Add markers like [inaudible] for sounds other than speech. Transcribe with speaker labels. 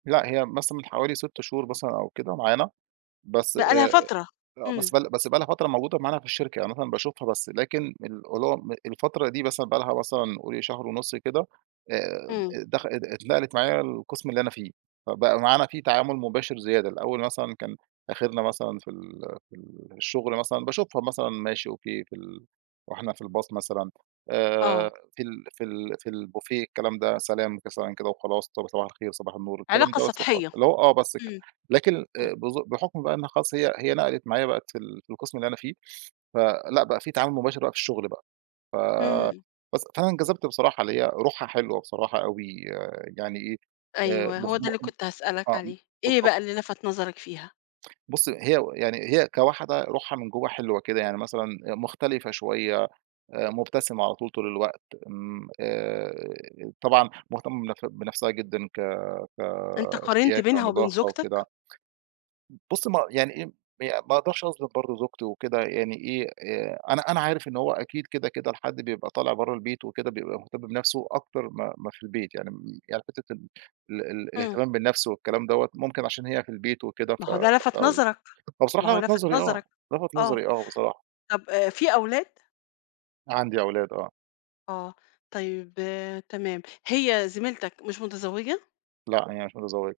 Speaker 1: لأ، هي مثلًا من حوالي 6 شهور مثلًا أو كده معانا، بس آآ
Speaker 2: بقى لها فترة.
Speaker 1: آه. بس
Speaker 2: إمم.
Speaker 1: بقى ل بس بقى لها فترة موجودة معانا في الشركة. يعني مثلًا باشوفها بس لكن الألوم الفترة دي مثلًا بقى لها مثلًا قولي شهر ونُص كده، آآ،
Speaker 2: إمم.
Speaker 1: دخ ات ات اتنقلت معايا القِسم اللي أنا فيه، فبقى معانا في تعامُل مُباشر زيادة. الأول مثلًا كان آخِرنا مثلًا في ال في الشُغل مثلًا باشوفها مثلًا ماشي، أوكي في ال وإحنا في الباص مثلًا آآ
Speaker 2: آه.
Speaker 1: في ال في ال في البوفيه الكلام ده، سلام، ممكن سلام كده وخلاص. طب صباح الخير وصباح النور الكلام
Speaker 2: علاقة
Speaker 1: ده بس اللي
Speaker 2: سطحية.
Speaker 1: حصل، اللي هو آه بس كده.
Speaker 2: إمم.
Speaker 1: لكن الأ
Speaker 2: إمم.
Speaker 1: بزو بحُكم بقى إنّها خلاص هي هي نَقَلِت معايا بقت في ال في القِسم اللي أنا فيه، فلأ بقى في تعامل مُباشر بقى في الشُغل بقى. ف
Speaker 2: إمم.
Speaker 1: بس، فأنا انجذبت بصراحة اللي هي روحها حلوة بصراحة أوي يعني إيه، آآ
Speaker 2: أيوه. هو ده اللي
Speaker 1: [unintelligible]
Speaker 2: كنت هاسألك
Speaker 1: آه، م
Speaker 2: عليه، إيه
Speaker 1: بالضبط.
Speaker 2: بقى اللي لَفَت نظرك فيها؟
Speaker 1: بُصّي، هي و يعني هي كواحدة روحها من جوّه حلوة كده. يعني مثلًا آآ مختلفة شوية، آآ مُبتسمة على طول، طول الوقت امم، آآ طبعًا مُهتمّة بنف بنفسها جدًا ك
Speaker 2: أنت قارنت
Speaker 1: كشياكة
Speaker 2: بينها وبين
Speaker 1: ونضافة وكده
Speaker 2: زوجتك؟
Speaker 1: م بُصّي، ما يعني إيه م هي ما أقدرش أظلِم برضه زوجتي وكده يعني إيه، آآ أنا أنا عارف إن هو أكيد كده، كده الحد بيبقى طالع برّه البيت وكده بيبقى مهتم بنفسه أكتر ما ما في البيت. يعني م يعني حتّة ال ال ال
Speaker 2: إمم.
Speaker 1: الاهتمام بالنَفس والكلام دَوّة، ممكن عشان هي في البيت وكده
Speaker 2: ما
Speaker 1: ف
Speaker 2: هو ده لَفَت
Speaker 1: أو
Speaker 2: نظرك.
Speaker 1: هو
Speaker 2: ما
Speaker 1: بصراحة
Speaker 2: هو
Speaker 1: لَفَت
Speaker 2: لَفَت
Speaker 1: نظري آه.
Speaker 2: نظرك.
Speaker 1: لَفَت
Speaker 2: آه.
Speaker 1: نظري آه بصراحة.
Speaker 2: طَب آآ في أولاد؟
Speaker 1: عندي أولاد آه.
Speaker 2: آه. طيب تمام، هي زميلتك مش متزوجة؟
Speaker 1: لأ، هي مش متزوجة.